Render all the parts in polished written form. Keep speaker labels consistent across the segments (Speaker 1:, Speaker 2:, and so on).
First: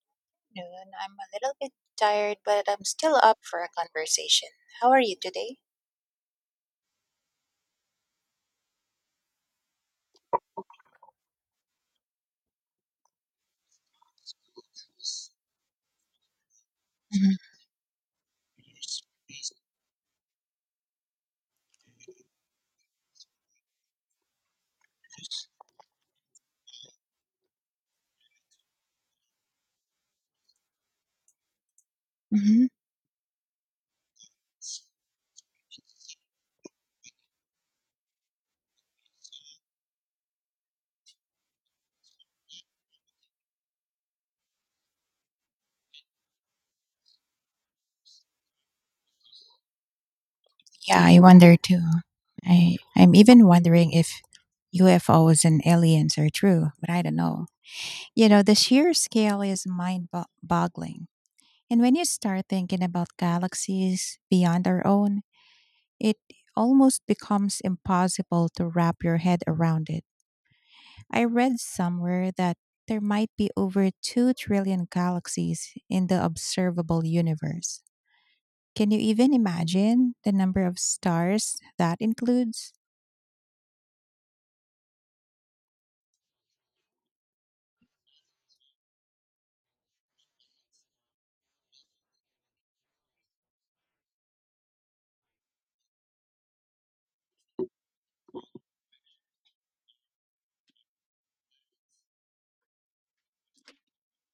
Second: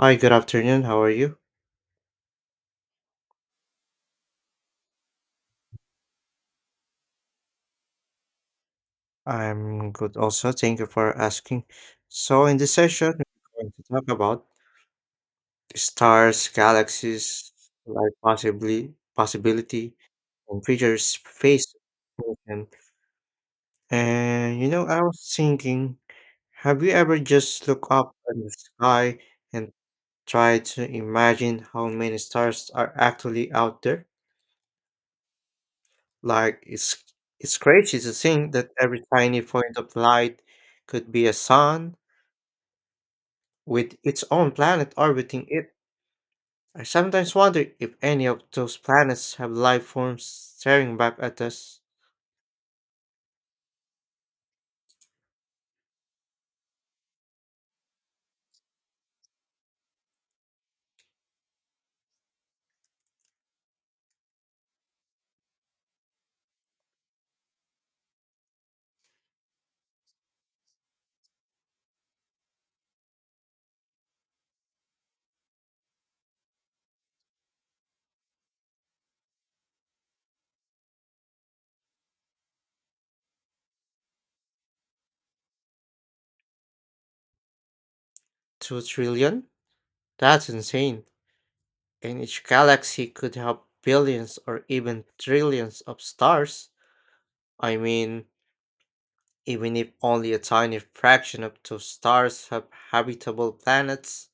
Speaker 1: Hi, good afternoon.
Speaker 2: Noon.
Speaker 1: How are
Speaker 2: I'm a
Speaker 1: you?
Speaker 2: little bit tired, but I'm still up for a conversation. How are you today?
Speaker 1: I'm good also. Thank you for asking. So, in this session, we're going to talk about stars, galaxies, life possibly possibility, and future space exploration. And you know, I was thinking, have you ever just look up in the sky and try to imagine how many
Speaker 2: Mm-hmm.
Speaker 1: stars are actually out there? Like it's crazy to think that every tiny point of light could be a sun with its own planet orbiting it. I sometimes wonder if any of those planets have life forms staring
Speaker 2: Yeah,
Speaker 1: back
Speaker 2: I
Speaker 1: at
Speaker 2: wonder
Speaker 1: us.
Speaker 2: too. I'm even wondering if UFOs and aliens are true, but I don't know. You know, the sheer scale is mind-boggling. And when you start thinking about galaxies beyond our own, it almost becomes impossible to wrap your head around it. I read somewhere that there might be over 2 trillion galaxies in the observable universe. Can you even imagine the number of stars that includes?
Speaker 1: 2 trillion? That's insane. And each galaxy could have billions or even trillions of stars. I mean, even if only a tiny fraction of those stars have habitable planets,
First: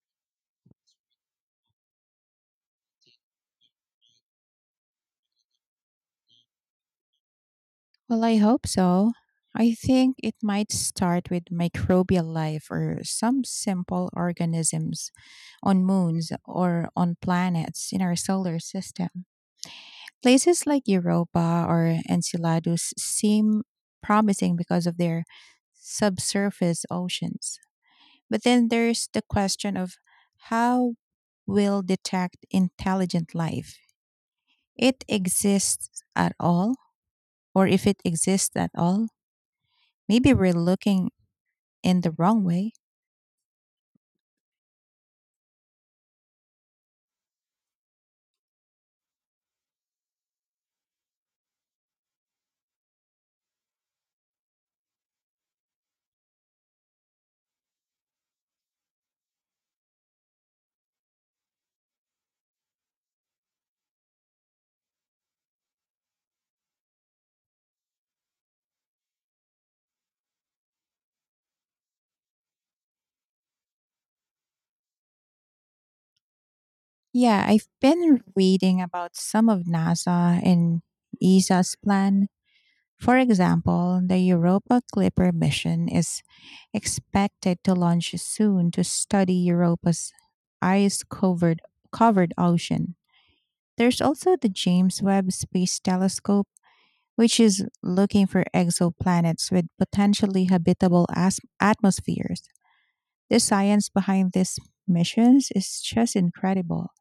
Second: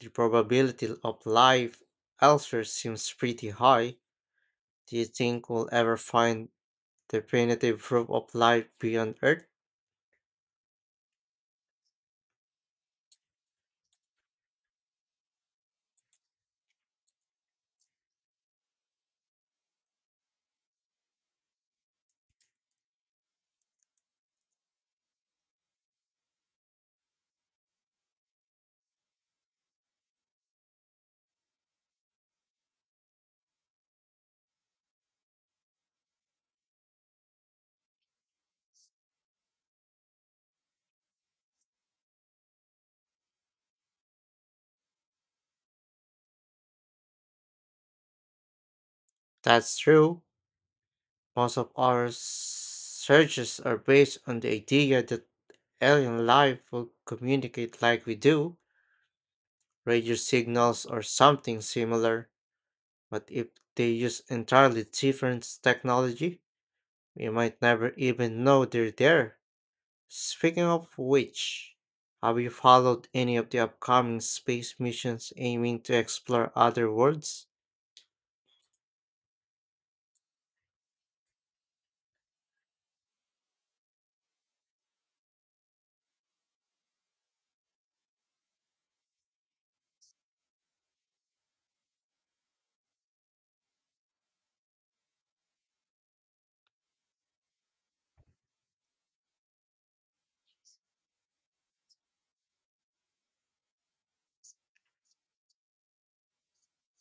Speaker 1: the probability of life elsewhere seems pretty high. Do you think we'll ever find definitive proof
Speaker 2: Well,
Speaker 1: of
Speaker 2: I hope
Speaker 1: life
Speaker 2: so.
Speaker 1: beyond Earth?
Speaker 2: I think it might start with microbial life or some simple organisms on moons or on planets in our solar system. Places like Europa or Enceladus seem promising because of their subsurface oceans. But then there's the question of how will detect intelligent life? It exists at all, or if it exists at all, maybe we're looking in the wrong way.
Speaker 1: That's true. Most of our searches are based on the idea that alien life will communicate like we do, radio signals or something similar. But if they use entirely different technology, we might never even know they're there. Speaking of which, have you followed any of the upcoming space missions aiming to explore other
Speaker 2: Yeah,
Speaker 1: worlds?
Speaker 2: I've been reading about some of NASA and ESA's plan. For example, the Europa Clipper mission is expected to launch soon to study Europa's ice covered ocean. There's also the James Webb Space Telescope, which is looking for exoplanets with potentially atmospheres. The science behind these missions is just incredible.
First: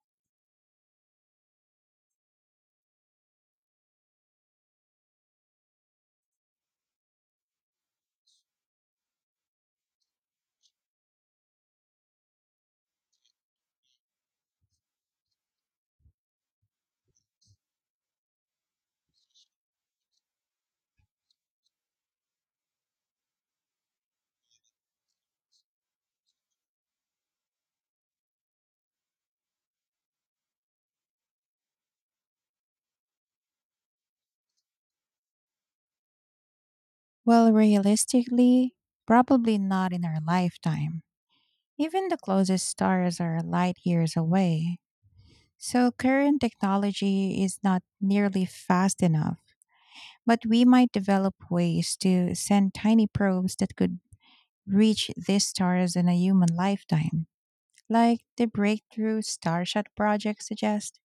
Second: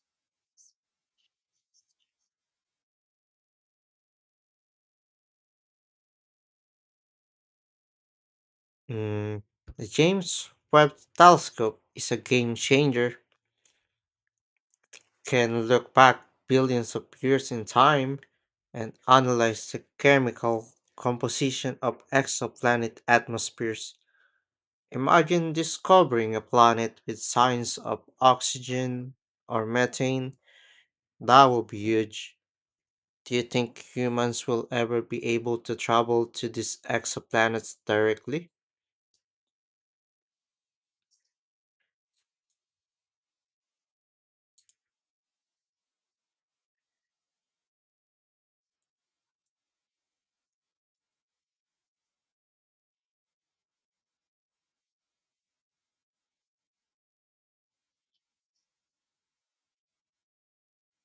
Speaker 1: Mm, the James Webb Telescope is a game changer. Can look back billions of years in time and analyze the chemical composition of exoplanet atmospheres. Imagine discovering a planet with signs of oxygen or methane. That would be huge. Do you think humans will ever be able to travel to these
Speaker 2: Well,
Speaker 1: exoplanets directly?
Speaker 2: realistically, probably not in our lifetime. Even the closest stars are light years away. So, current technology is not nearly fast enough, but we might develop ways to send tiny probes that could reach these stars in a human lifetime, like the breakthrough Starshot project suggests.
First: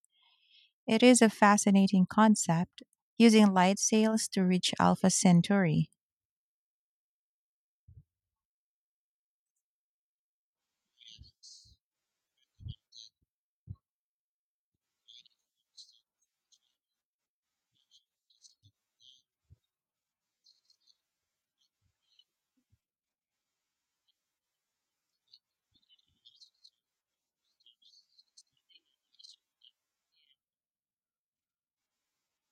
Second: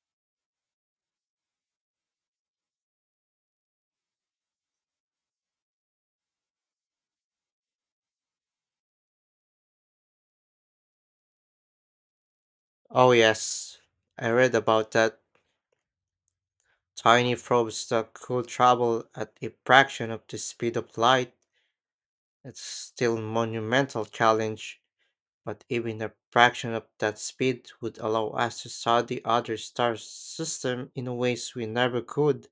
Speaker 2: It is a fascinating concept, using light sails to reach Alpha Centauri.
Speaker 1: Oh, yes. I read about that. Tiny probes that could travel at a fraction of the speed of light. It's still a monumental challenge, but even a fraction of that speed would allow us to study other star systems in ways we never could.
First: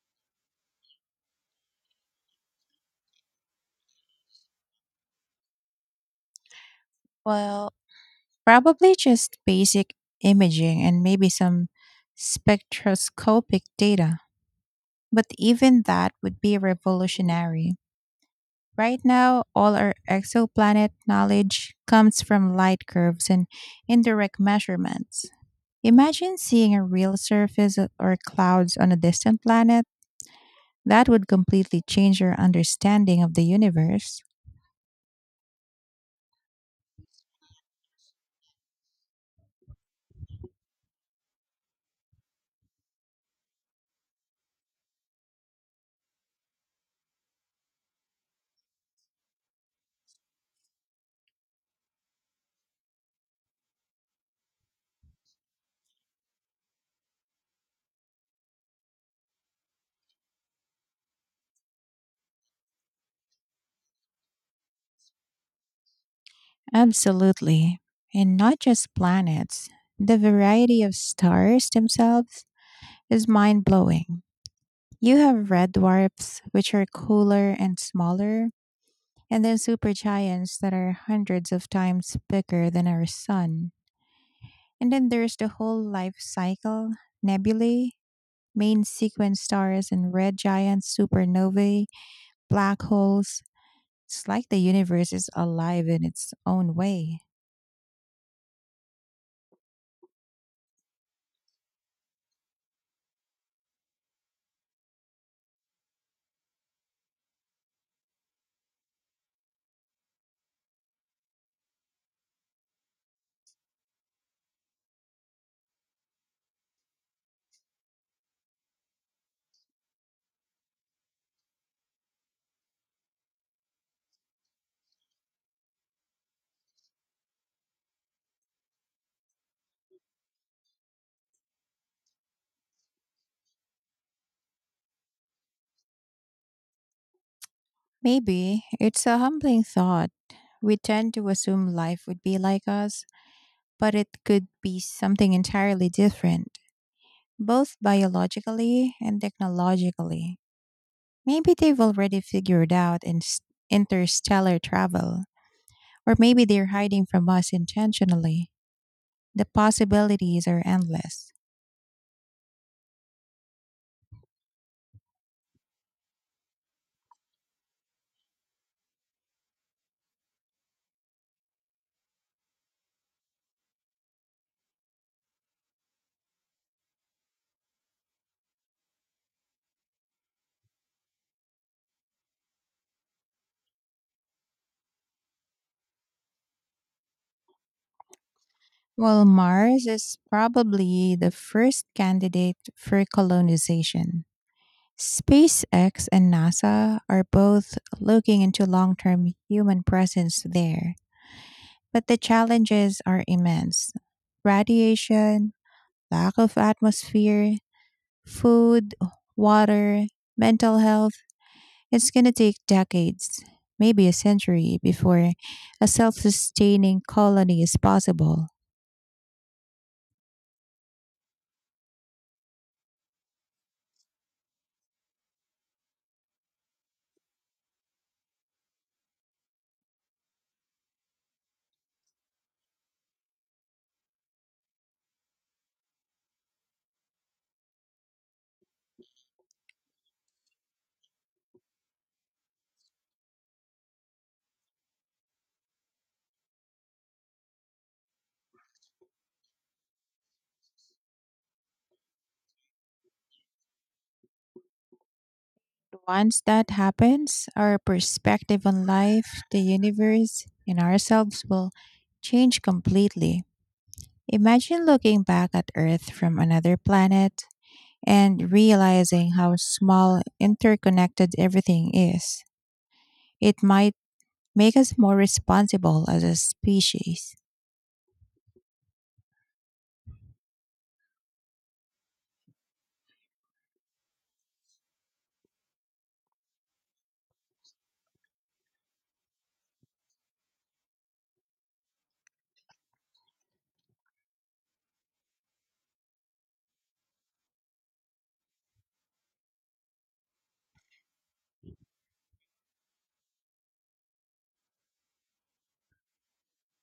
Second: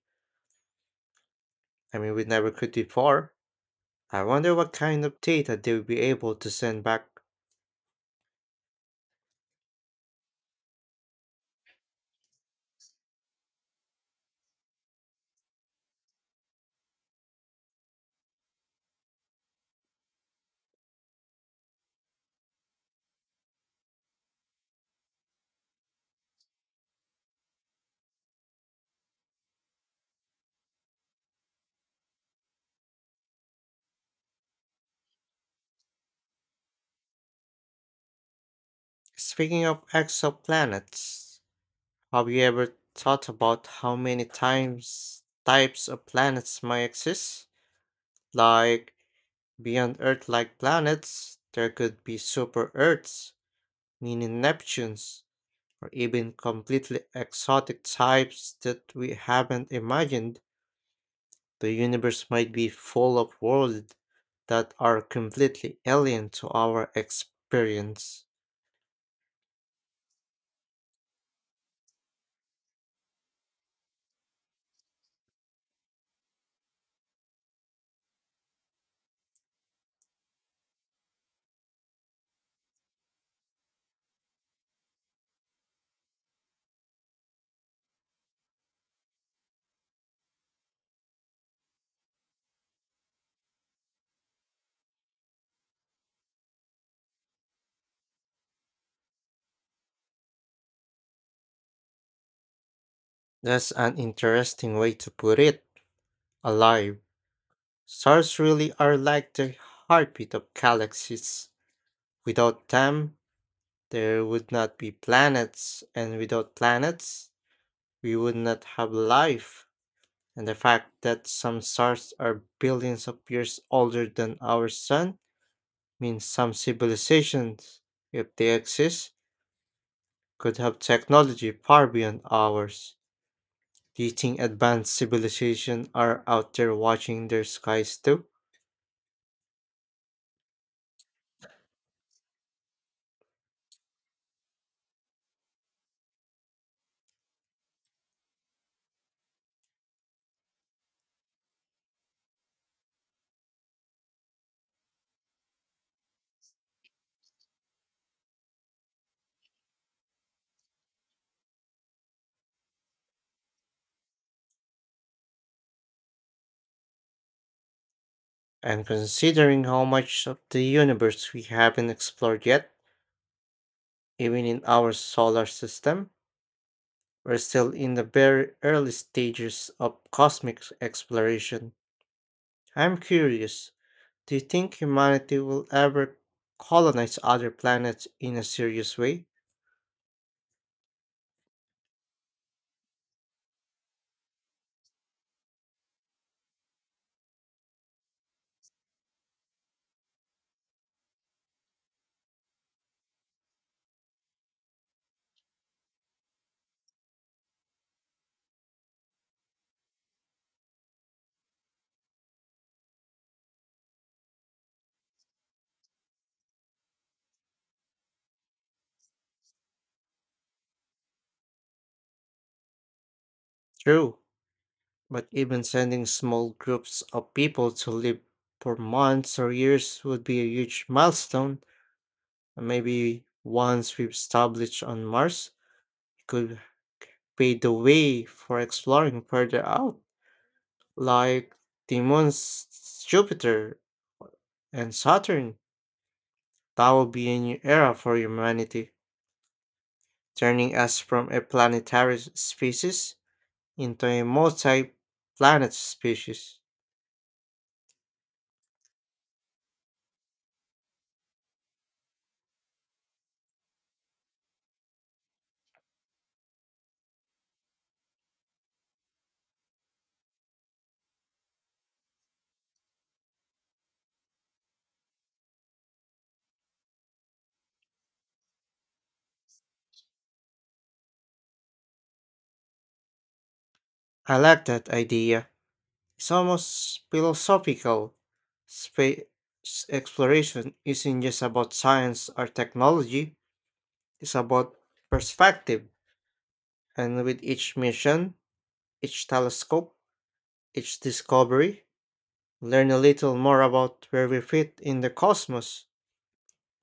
Speaker 1: I mean, we never could before. I wonder what kind of data they'll be able to send back.
Speaker 2: Well, probably just basic imaging and maybe some spectroscopic data, but even that would be revolutionary. Right now, all our exoplanet knowledge comes from light curves and indirect measurements. Imagine seeing a real or clouds on a distant planet. That would completely change your understanding of the universe.
Speaker 1: Speaking of exoplanets, have you ever thought about how many times types of planets might exist? Like beyond Earth-like planets, there could be super Earths, meaning Neptunes, or even completely exotic types that we haven't imagined. The universe might be full of worlds that are completely alien to our
Speaker 2: Absolutely.
Speaker 1: experience.
Speaker 2: And not just planets, the variety of stars themselves is mind blowing. You have red dwarfs, which are cooler and smaller, and then supergiants that are hundreds of times bigger than our sun. And then there's the whole life cycle: nebulae, main sequence stars and red giants, supernovae, black holes. It's like the universe is alive in its own way.
Speaker 1: That's an interesting way to put it. Alive. Stars really are like the heartbeat of galaxies. Without them, there would not be planets, and without planets, we would not have life. And the fact that some stars are billions of years older than our sun means some civilizations, if they exist, could have technology far beyond ours. Do you think advanced civilizations are out there watching their skies too?
Speaker 2: Maybe it's a humbling thought. We tend to assume life would be like us, but it could be something entirely different, both biologically and technologically. Maybe they've already figured out interstellar travel, or maybe they're hiding from us intentionally. The possibilities are endless.
Speaker 1: And considering how much of the universe we haven't explored yet, even in our solar system, we're still in the very early stages of cosmic exploration. I'm curious, do you think humanity will ever colonize other planets in a serious
Speaker 2: Well,
Speaker 1: way?
Speaker 2: Mars is probably the first candidate for colonization. SpaceX and NASA are both looking into long term human presence there, but the challenges are immense. Radiation, lack of atmosphere, food, water, mental health, it's going to take decades, maybe a century, before a self sustaining colony is possible.
Speaker 1: True. But even sending small groups of people to live for months or years would be a huge milestone. And maybe once we've established on Mars, it could pave the way for exploring further out, like the moons Jupiter and Saturn. That would be a new era for humanity, turning us from a planetary species into a multi planet
Speaker 2: Once
Speaker 1: species.
Speaker 2: that happens, our perspective on life, the universe, and ourselves will change completely. Imagine looking back at Earth from another planet and realizing how small, interconnected everything is. It might make us more responsible as a species.
Speaker 1: I like that idea. It's almost philosophical. Space exploration isn't just about science or technology, it's about perspective. And with each mission, each telescope, each discovery, learn a little more about where we fit in the cosmos,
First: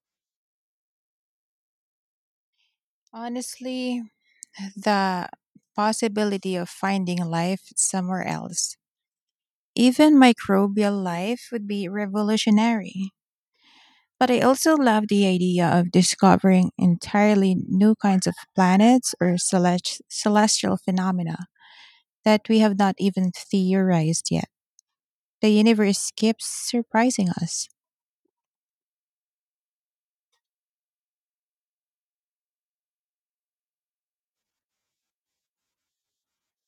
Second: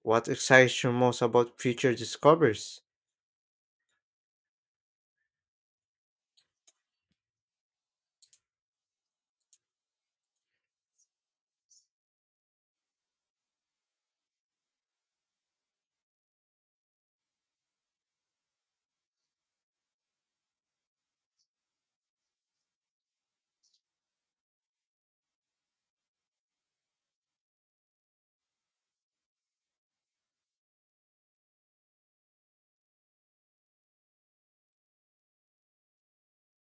Speaker 1: what excites you most about future discoveries.
Speaker 2: Honestly, the possibility of finding life somewhere else, even microbial life, would be revolutionary. But I also love the idea of discovering entirely new kinds of planets or celestial phenomena that we have not even theorized yet. The universe keeps surprising us.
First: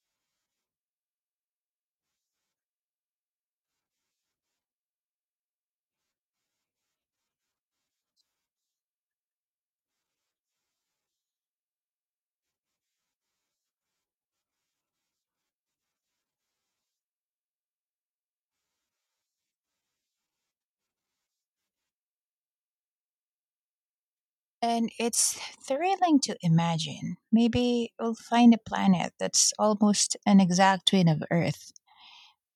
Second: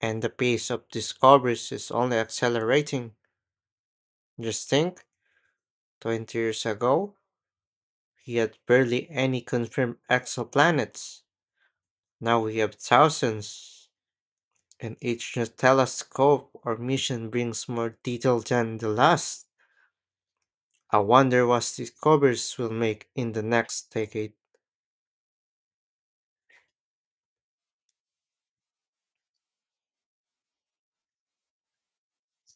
Speaker 1: And the pace of discoveries is only accelerating. Just think, 20 years ago, we had barely any confirmed exoplanets. Now we have thousands, and each new telescope or mission brings more detail than the last. I wonder what discoveries will make in the next decade.
Speaker 2: And it's thrilling to imagine. Maybe we'll find a planet that's almost an exact twin of Earth,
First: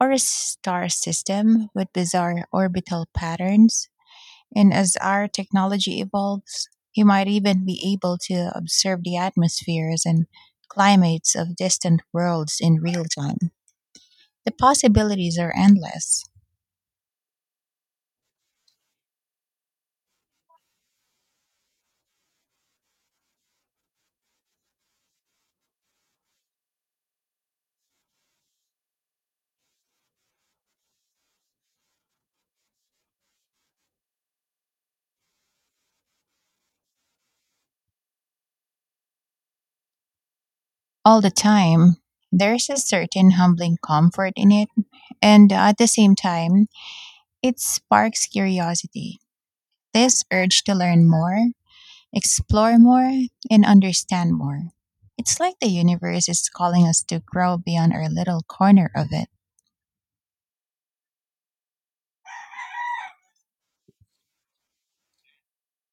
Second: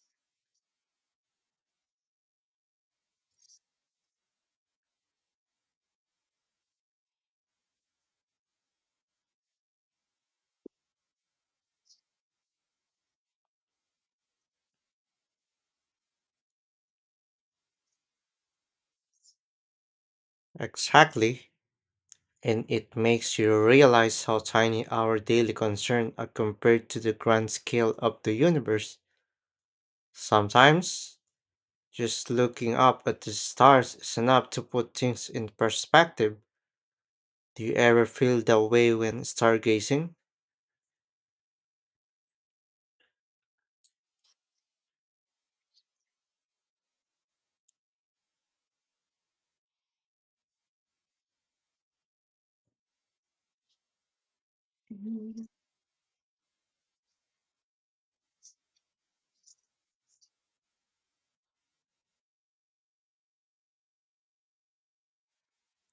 Speaker 2: or a star system with bizarre orbital patterns. And as our technology evolves, he might even be able to observe the atmospheres and climates of distant worlds in real time. The possibilities are endless.
Speaker 1: Exactly. And it makes you realize how tiny our daily concerns are compared to the grand scale of the universe. Sometimes, just looking up at the stars is enough to put things in perspective. Do you ever feel that way when stargazing?
Speaker 2: All the time, there's a certain humbling comfort in it, and at the same time, it sparks curiosity. This urge to learn more, explore more, and understand more. It's like the universe is calling us to grow beyond our little corner of it.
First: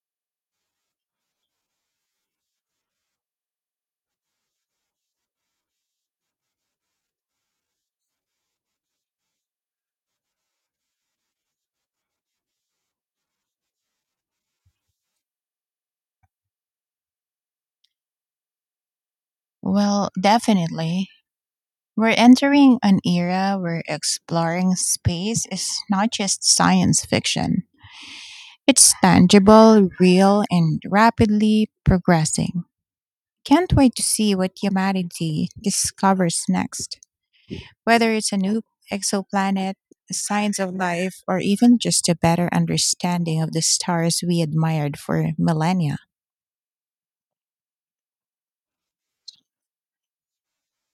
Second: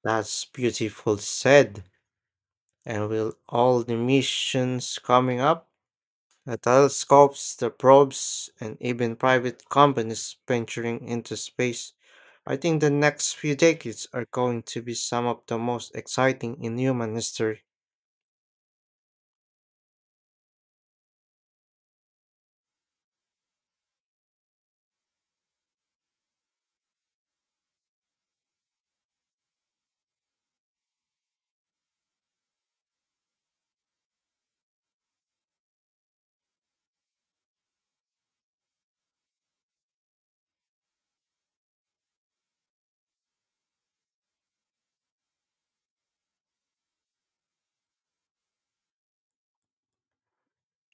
Speaker 1: That's beautiful said. And with all the missions coming up, the telescopes, the probes, and even private companies venturing into space, I think the next few decades are going to be some of the most exciting in human history.
Speaker 2: Well, definitely, we're entering an era where exploring space is not just science fiction. It's tangible, real, and rapidly progressing. Can't wait to see what humanity discovers next, whether it's a new exoplanet, signs of life, or even just a better understanding of the stars we admired for millennia.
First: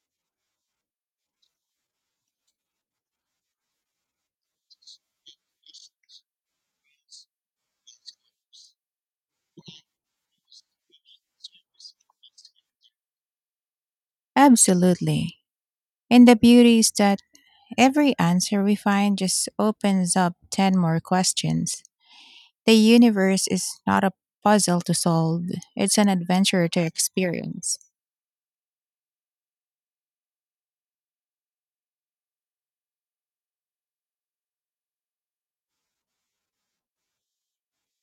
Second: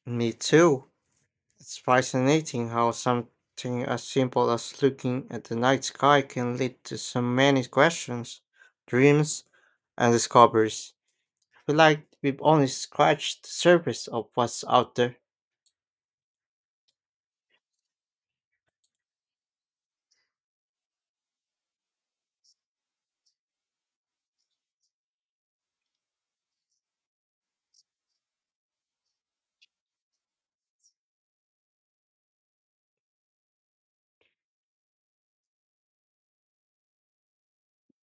Speaker 1: Me too. It's fascinating how something as simple as looking at the night sky can lead to so many questions, dreams, and discoveries. Feel like we've only scratched the surface of what's out there.
Speaker 2: Absolutely. And the beauty is that every answer we find just opens up 10 more questions. The universe is not a puzzle to solve, it's an adventure to experience.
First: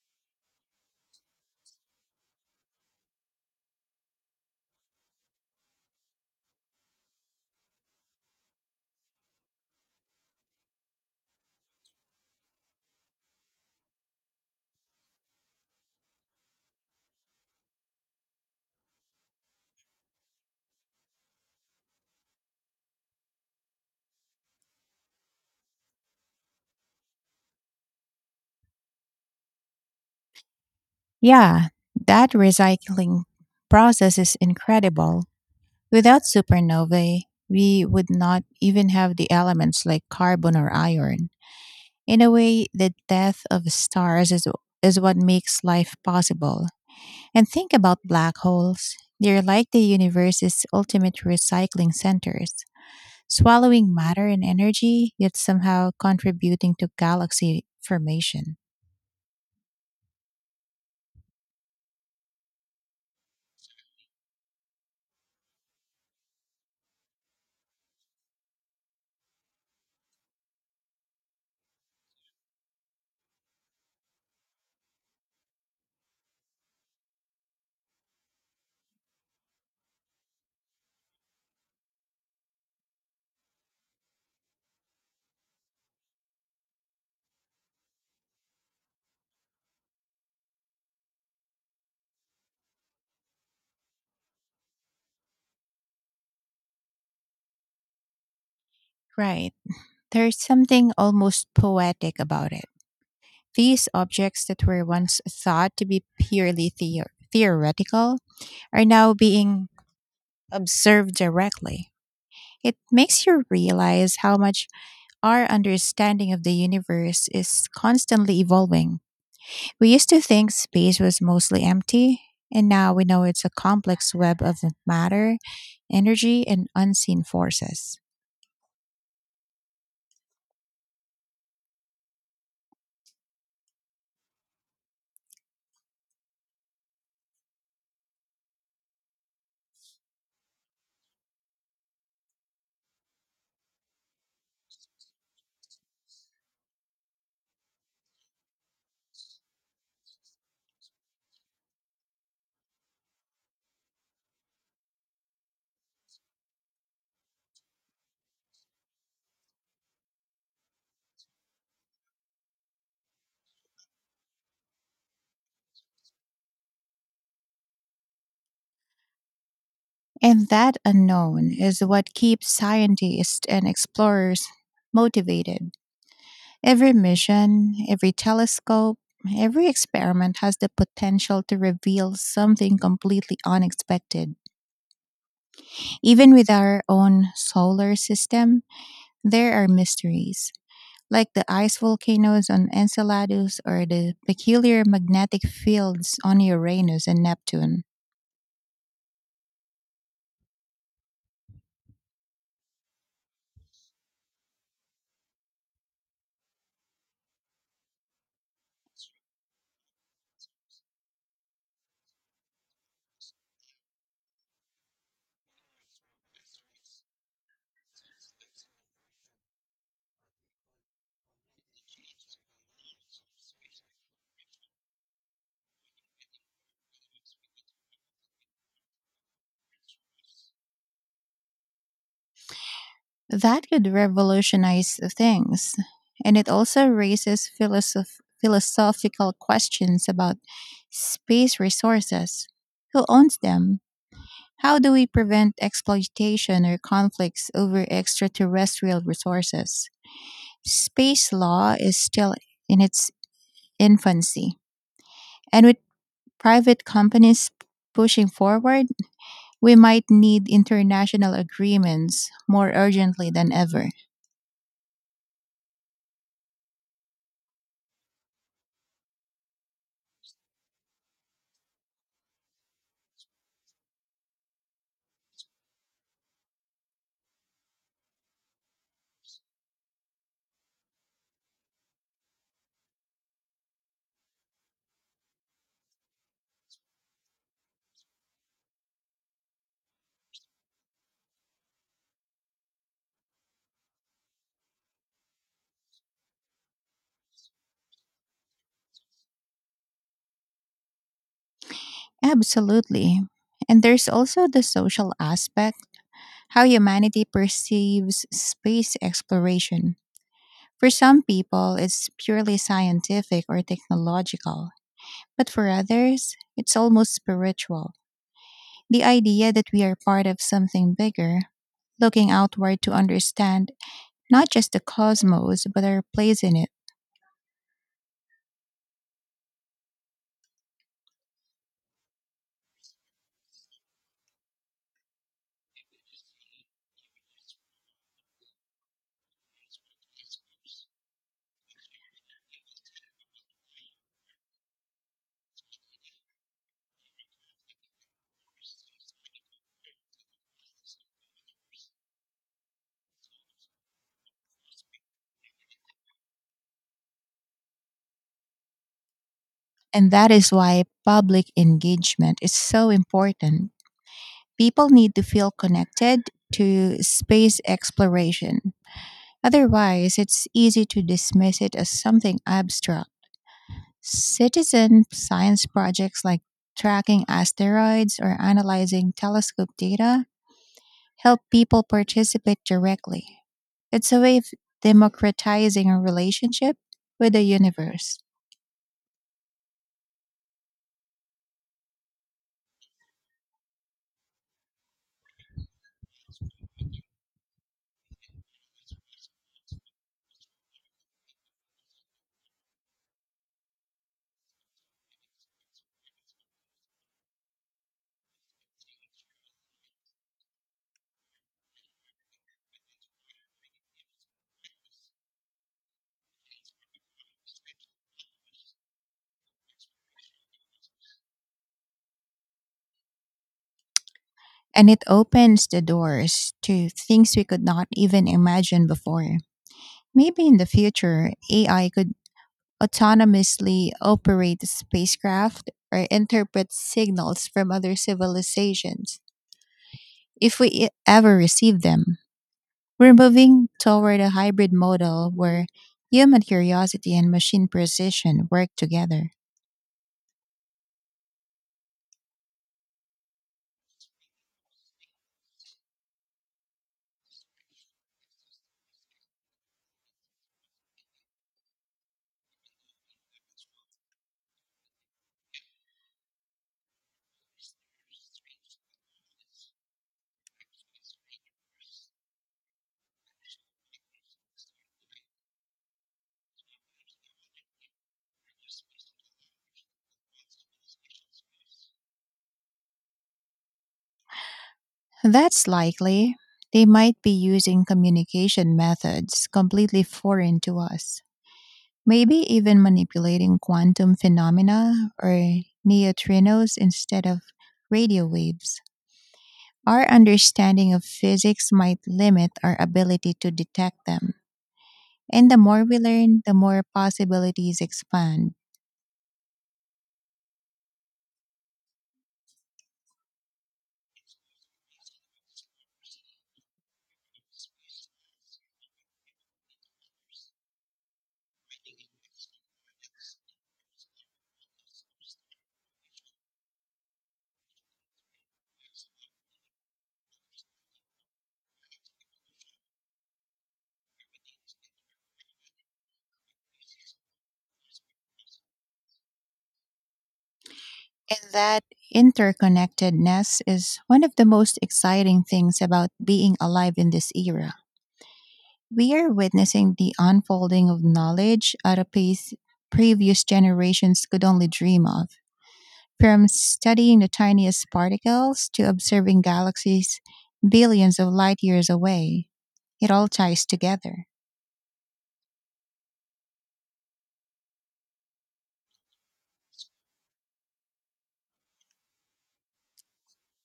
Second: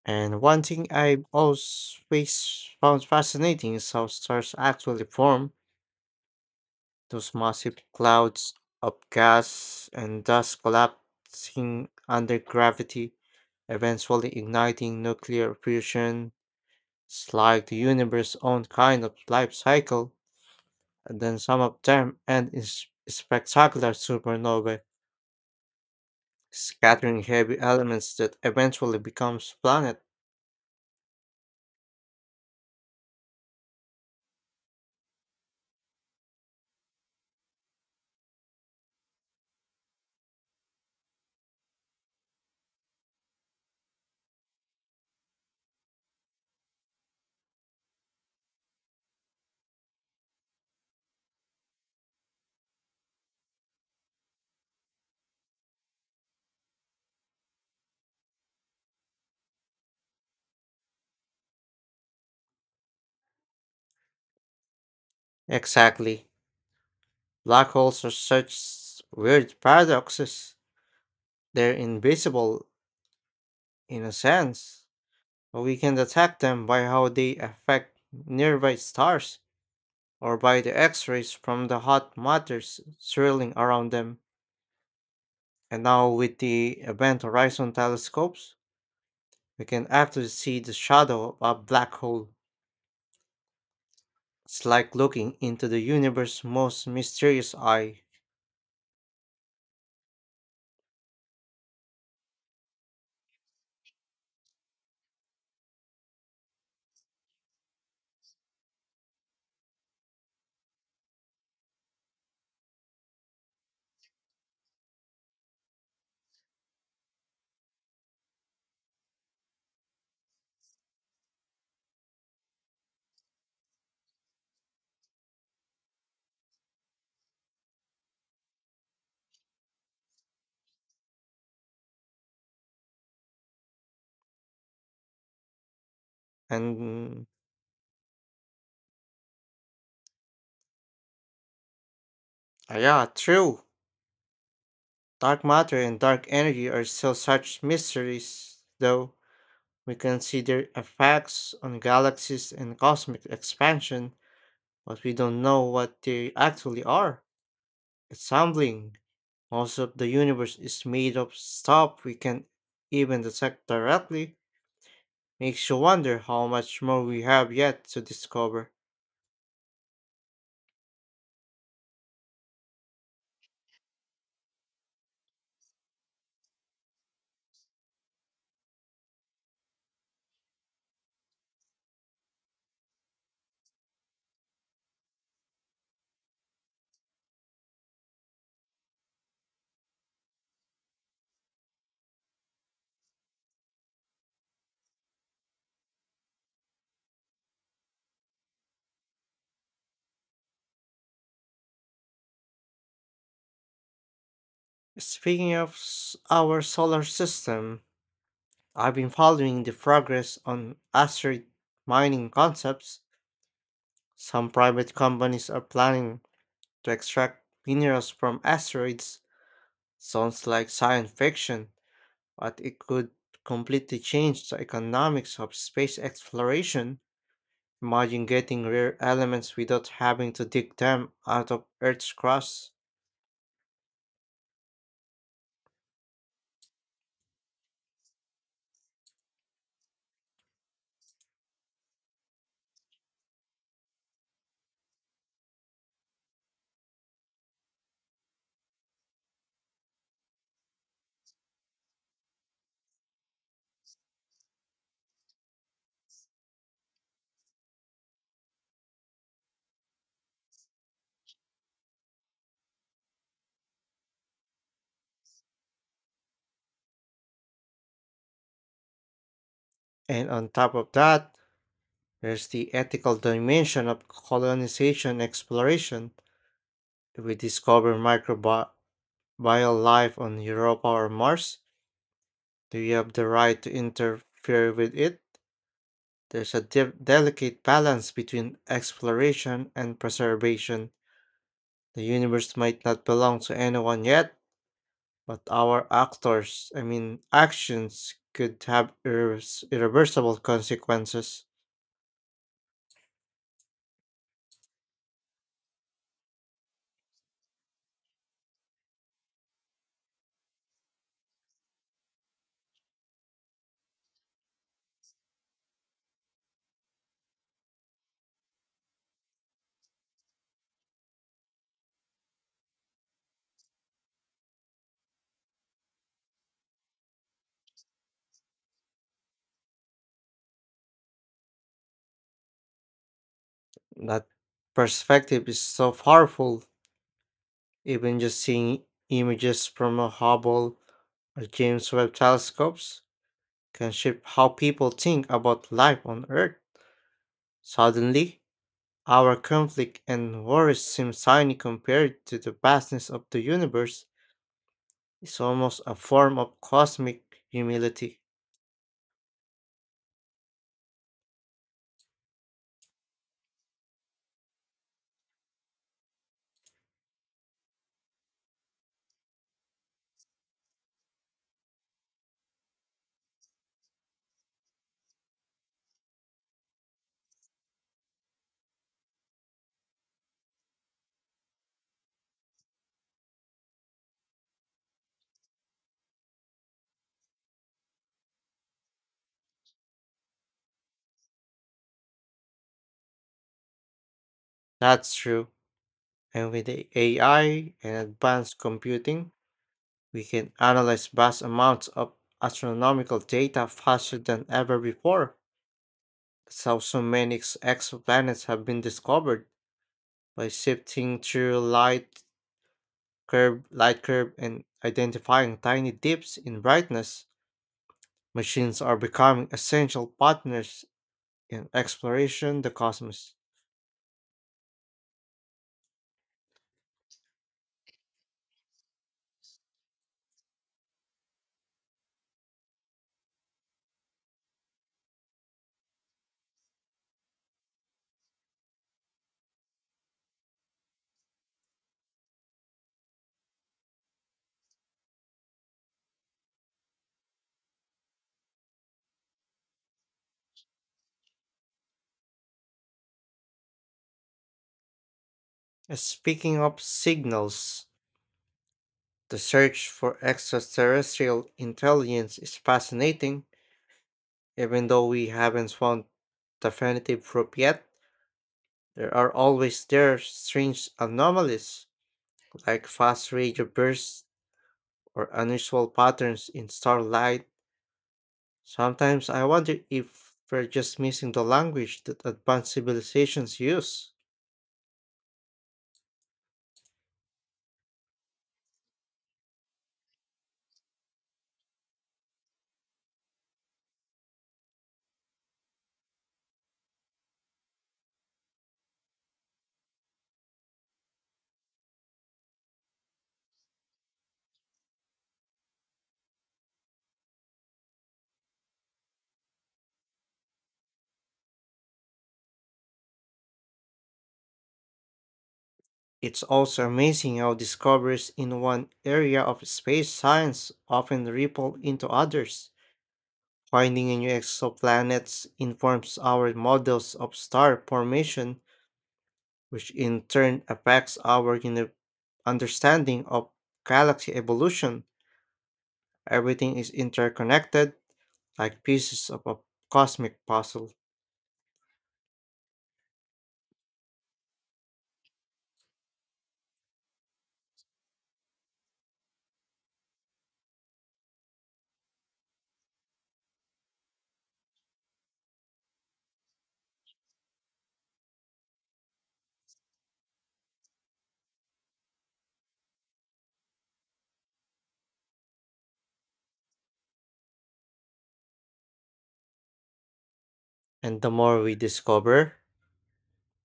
Speaker 1: And one thing I've always found fascinating is how stars actually form those massive clouds of gas and dust collapsing under gravity, eventually igniting nuclear fusion. It's like the universe's own kind of life cycle, and then some of them end in spectacular supernovae, scattering heavy elements that eventually becomes planet.
Speaker 2: Yeah, that recycling process is incredible. Without supernovae, we would not even have the elements like carbon or iron. In a way, the death of stars is what makes life possible. And think about black holes. They're like the universe's ultimate recycling centers, swallowing matter and energy, yet somehow contributing to galaxy formation.
Speaker 1: Exactly. Black holes are such weird paradoxes. They're invisible, in a sense, but we can detect them by how they affect nearby stars, or by the X rays from the hot matters swirling around them. And now, with the Event Horizon telescopes, we can actually see the shadow of a black hole. It's like looking into the universe's most mysterious eye.
Speaker 2: Right. There's something almost poetic about it. These objects that were once thought to be purely theoretical are now being observed directly. It makes you realize how much our understanding of the universe is constantly evolving. We used to think space was mostly empty, and now we know it's a complex web of matter, energy, and unseen forces.
Speaker 1: And, yeah, true. Dark matter and dark energy are still such mysteries, though we consider effects on galaxies and cosmic expansion, but we don't know what they actually are. It's humbling. Most of the universe is made of stuff we can't even detect directly. Makes you wonder how much more we have yet to discover.
Speaker 2: And that unknown is what keeps scientists and explorers motivated. Every mission, every telescope, every experiment has the potential to reveal something completely unexpected. Even with our own solar system, there are mysteries, like the ice volcanoes on Enceladus or the peculiar magnetic fields on Uranus and Neptune.
Speaker 1: Speaking of our solar system, I've been following the progress on asteroid mining concepts. Some private companies are planning to extract minerals from asteroids. Sounds like science fiction, but it could completely change the economics of space exploration. Imagine getting rare elements without having to dig them out of Earth's crust.
Speaker 2: That could revolutionize things. And it also raises philosophical questions about space resources. Who owns them? How do we prevent exploitation or conflicts over extraterrestrial resources? Space law is still in its infancy, and with private companies pushing forward, we might need international agreements more urgently than ever.
Speaker 1: And on top of that, there's the ethical dimension of colonization exploration. If we discover microbial life on Europa or Mars, do you have the right to interfere with it? There's a delicate balance between exploration and preservation. The universe might not belong to anyone yet, but our actors, I mean, actions could have irreversible consequences.
Speaker 2: Absolutely. And there's also the social aspect, how humanity perceives space exploration. For some people, it's purely scientific or technological, but for others, it's almost spiritual. The idea that we are part of something bigger, looking outward to understand not just the cosmos, but our place in it.
Speaker 1: That perspective is so powerful, even just seeing images from a Hubble or James Webb telescopes can shape how people think about life on Earth. Suddenly, our conflict and worries seem tiny compared to the vastness of the universe. It's almost a form of cosmic humility.
Speaker 2: And that is why public engagement is so important. People need to feel connected to space exploration. Otherwise, it's easy to dismiss it as something abstract. Citizen science projects like tracking asteroids or analyzing telescope data help people participate directly. It's a way of democratizing a relationship with the universe.
Speaker 1: That's true. And with the AI and advanced computing, we can analyze vast amounts of astronomical data faster than ever before. That's how so many exoplanets have been discovered by sifting through light curve, and identifying tiny dips in brightness. Machines are becoming essential partners in exploration the cosmos.
Speaker 2: And it opens the doors to things we could not even imagine before. Maybe in the future, AI could autonomously operate spacecraft or interpret signals from other civilizations if we ever receive them. We're moving toward a hybrid model where human curiosity and machine precision work together.
Speaker 1: Speaking of signals, the search for extraterrestrial intelligence is fascinating. Even though we haven't found definitive proof yet, there are always there strange anomalies like fast radio bursts or unusual patterns in starlight. Sometimes I wonder if we're just missing the language that advanced civilizations use.
Speaker 2: That's likely. They might be using communication methods completely foreign to us. Maybe even manipulating quantum phenomena or neutrinos instead of radio waves. Our understanding of physics might limit our ability to detect them. And the more we learn, the more possibilities expand.
Speaker 1: It's also amazing how discoveries in one area of space science often ripple into others. Finding new exoplanets informs our models of star formation, which in turn affects our understanding of galaxy evolution. Everything is interconnected like pieces of a cosmic puzzle.
Speaker 2: And that interconnectedness is one of the most exciting things about being alive in this era. We are witnessing the unfolding of knowledge at a pace previous generations could only dream of. From studying the tiniest particles to observing galaxies billions of light years away, it all ties together.
Speaker 1: And the more we discover,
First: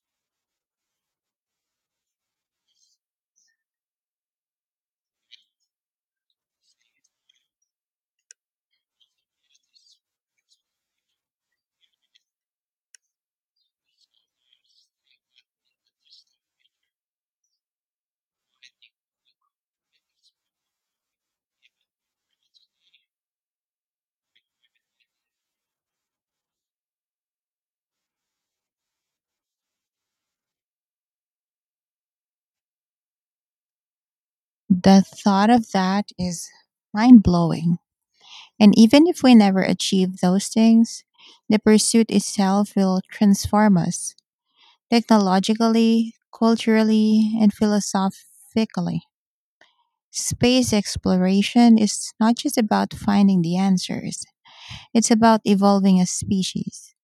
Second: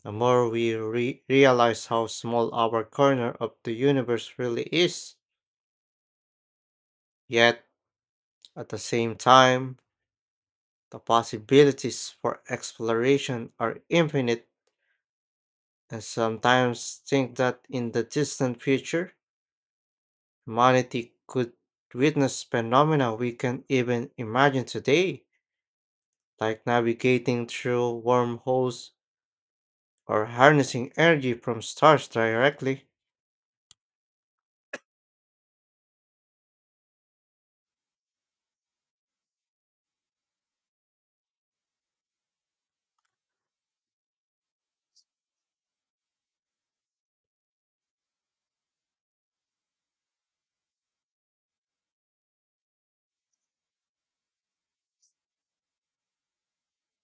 Speaker 1: the more we realize how small our corner of the universe really is. Yet, at the same time, the possibilities for exploration are infinite, and sometimes think that in the distant future, humanity could witness phenomena we can't even imagine today, like navigating through wormholes or harnessing energy from stars directly.
Speaker 2: The thought of that is mind blowing. And even if we never achieve those things, the pursuit itself will transform us technologically, culturally, and philosophically. Space exploration is not just about finding the answers, it's about evolving as species.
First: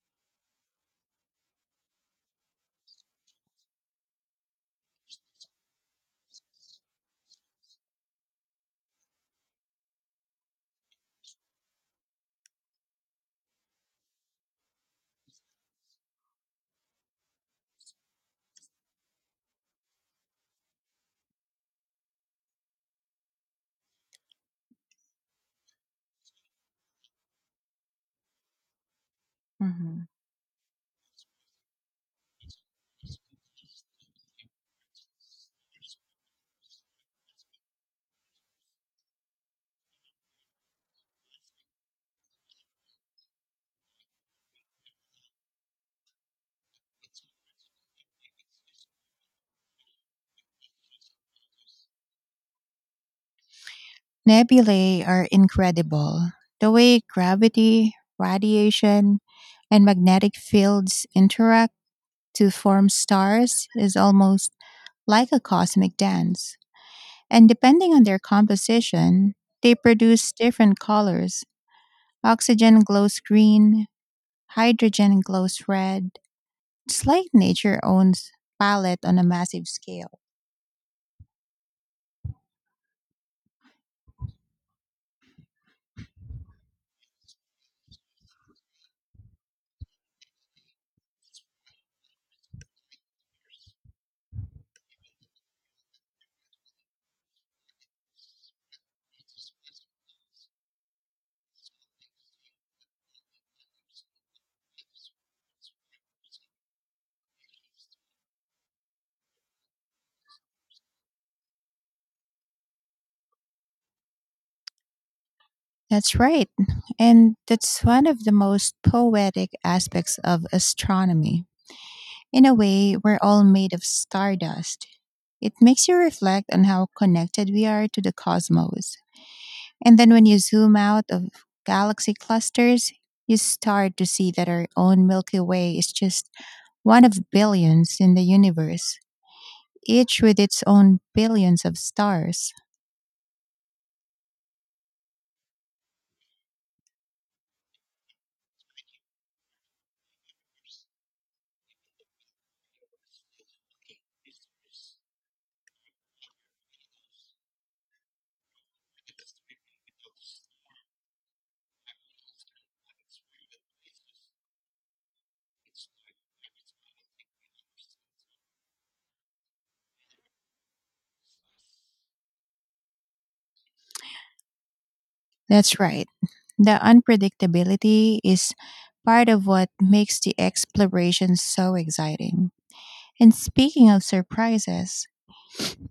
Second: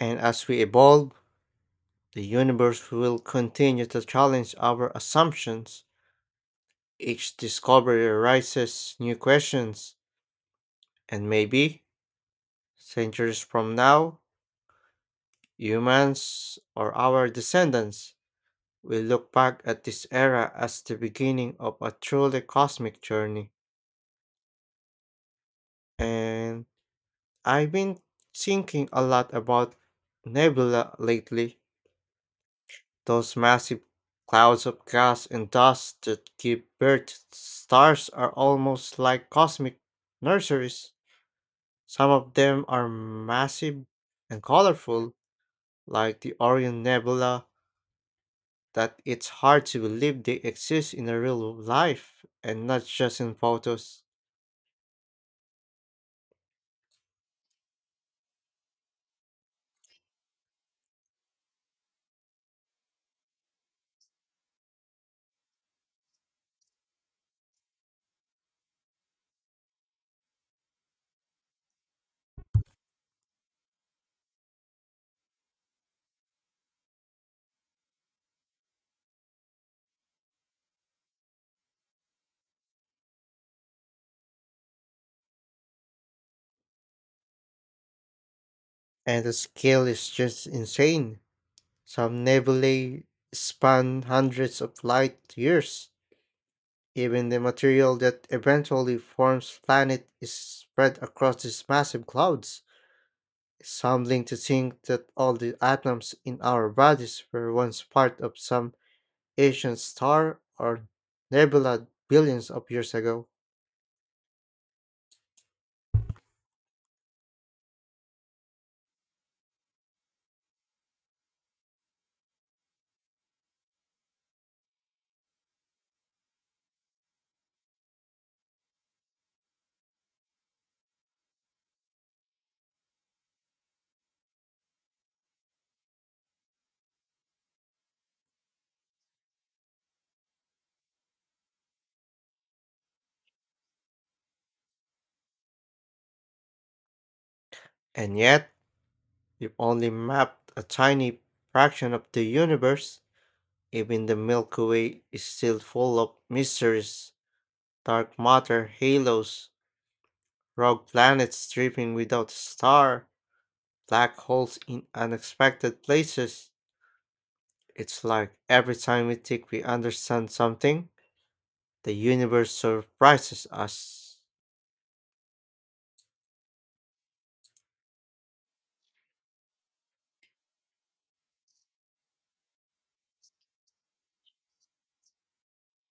Speaker 1: And as we evolve, the universe will continue to challenge our assumptions. Each discovery raises new questions, and maybe centuries from now, humans or our descendants will look back at this era as the beginning of a truly cosmic journey. And I've been thinking a lot about
Speaker 2: Mhm.
Speaker 1: nebula lately, those massive clouds of gas and dust that give birth to stars are almost like cosmic nurseries. Some of them are massive and colorful, like the Orion Nebula that it's hard to believe they exist in a real life and not just in photos.
Speaker 2: Nebulae are incredible. The way gravity, radiation, and magnetic fields interact to form stars is almost like a cosmic dance. And depending on their composition, they produce different colors. Oxygen glows green, hydrogen glows red. It's like nature owns palette on a massive scale.
Speaker 1: And the scale is just insane. Some nebulae span hundreds of light-years. Even the material that eventually forms planet is spread across these massive clouds. It's humbling to think that all the atoms in our bodies were once part of some ancient star or nebula billions of years ago.
Speaker 2: That's right. And that's one of the most poetic aspects of astronomy. In a way, we're all made of stardust. It makes you reflect on how connected we are to the cosmos. And then when you zoom out of galaxy clusters, you start to see that our own Milky Way is just one of billions in the universe, each with its own billions of stars.
Speaker 1: And yet, we've only mapped a tiny fraction of the universe. Even the Milky Way is still full of mysteries, dark matter, halos, rogue planets dripping without a star, black holes in unexpected places. It's like every time we think we understand something, the universe surprises us.
Speaker 2: That's right. The unpredictability is part of what makes the exploration so exciting. And speaking of surprises,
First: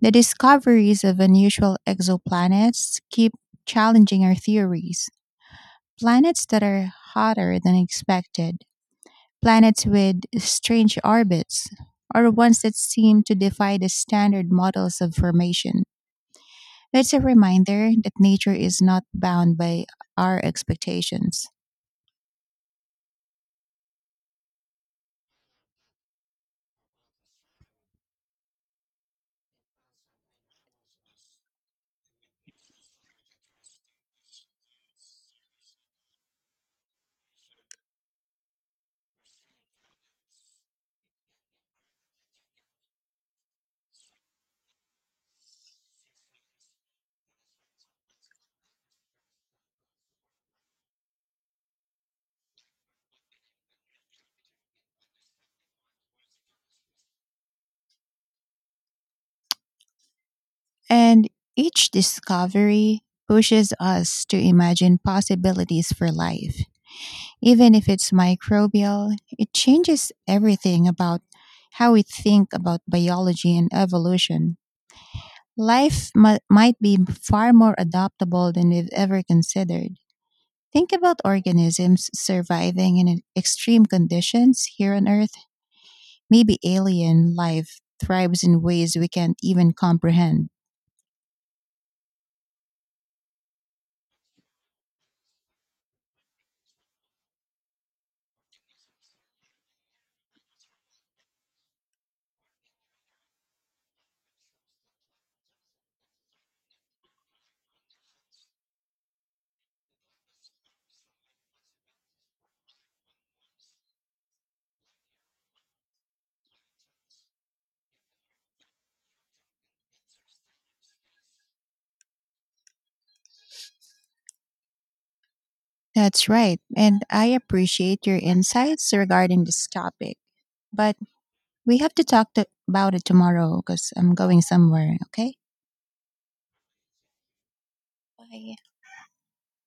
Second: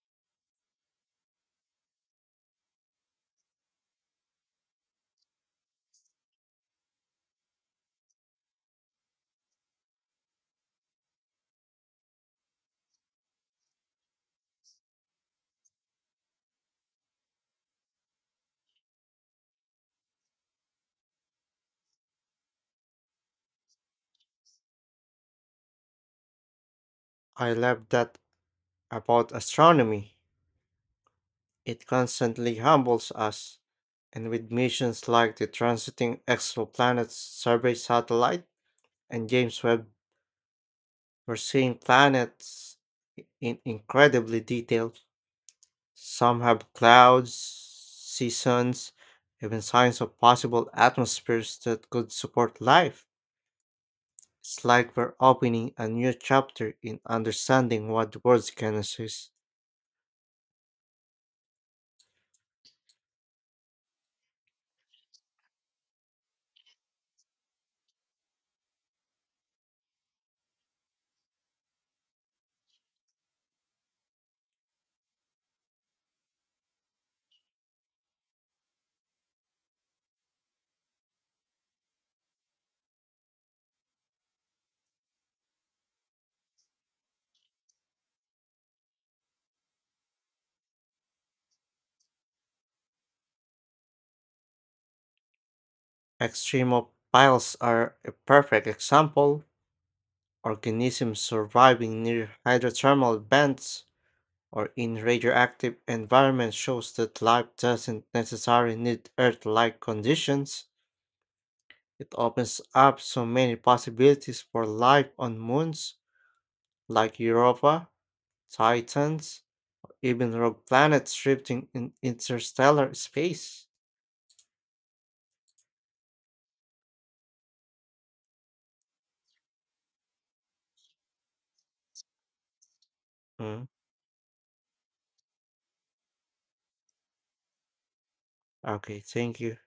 Speaker 2: the discoveries of unusual exoplanets keep challenging our theories. Planets that are hotter than expected, planets with strange orbits, or ones that seem to defy the standard models of formation. It's a reminder that nature is not bound by our expectations.
Speaker 1: I love that about astronomy. It constantly humbles us and with missions like the Transiting Exoplanets Survey Satellite and James Webb, we're seeing planets in incredibly detail. Some have clouds, seasons, even signs of possible atmospheres that could support life. It's like we're opening a new chapter in understanding what the world can assist.
Speaker 2: And each discovery pushes us to imagine possibilities for life. Even if it's microbial, it changes everything about how we think about biology and evolution. Life might be far more adaptable than we've ever considered. Think about organisms surviving in extreme conditions here on Earth. Maybe alien life thrives in ways we can't even comprehend.
Speaker 1: Extremophiles are a perfect example. Organisms surviving near hydrothermal vents or in radioactive environments shows that life doesn't necessarily need Earth like conditions. It opens up so many possibilities for life on moons like Europa, Titans, even rogue planets drifting in interstellar space.
Speaker 2: That's right, and I appreciate your insights regarding this topic. But we have to about it tomorrow
Speaker 1: Mm,
Speaker 2: because I'm going somewhere. Okay. Bye.
Speaker 1: okay, thank you.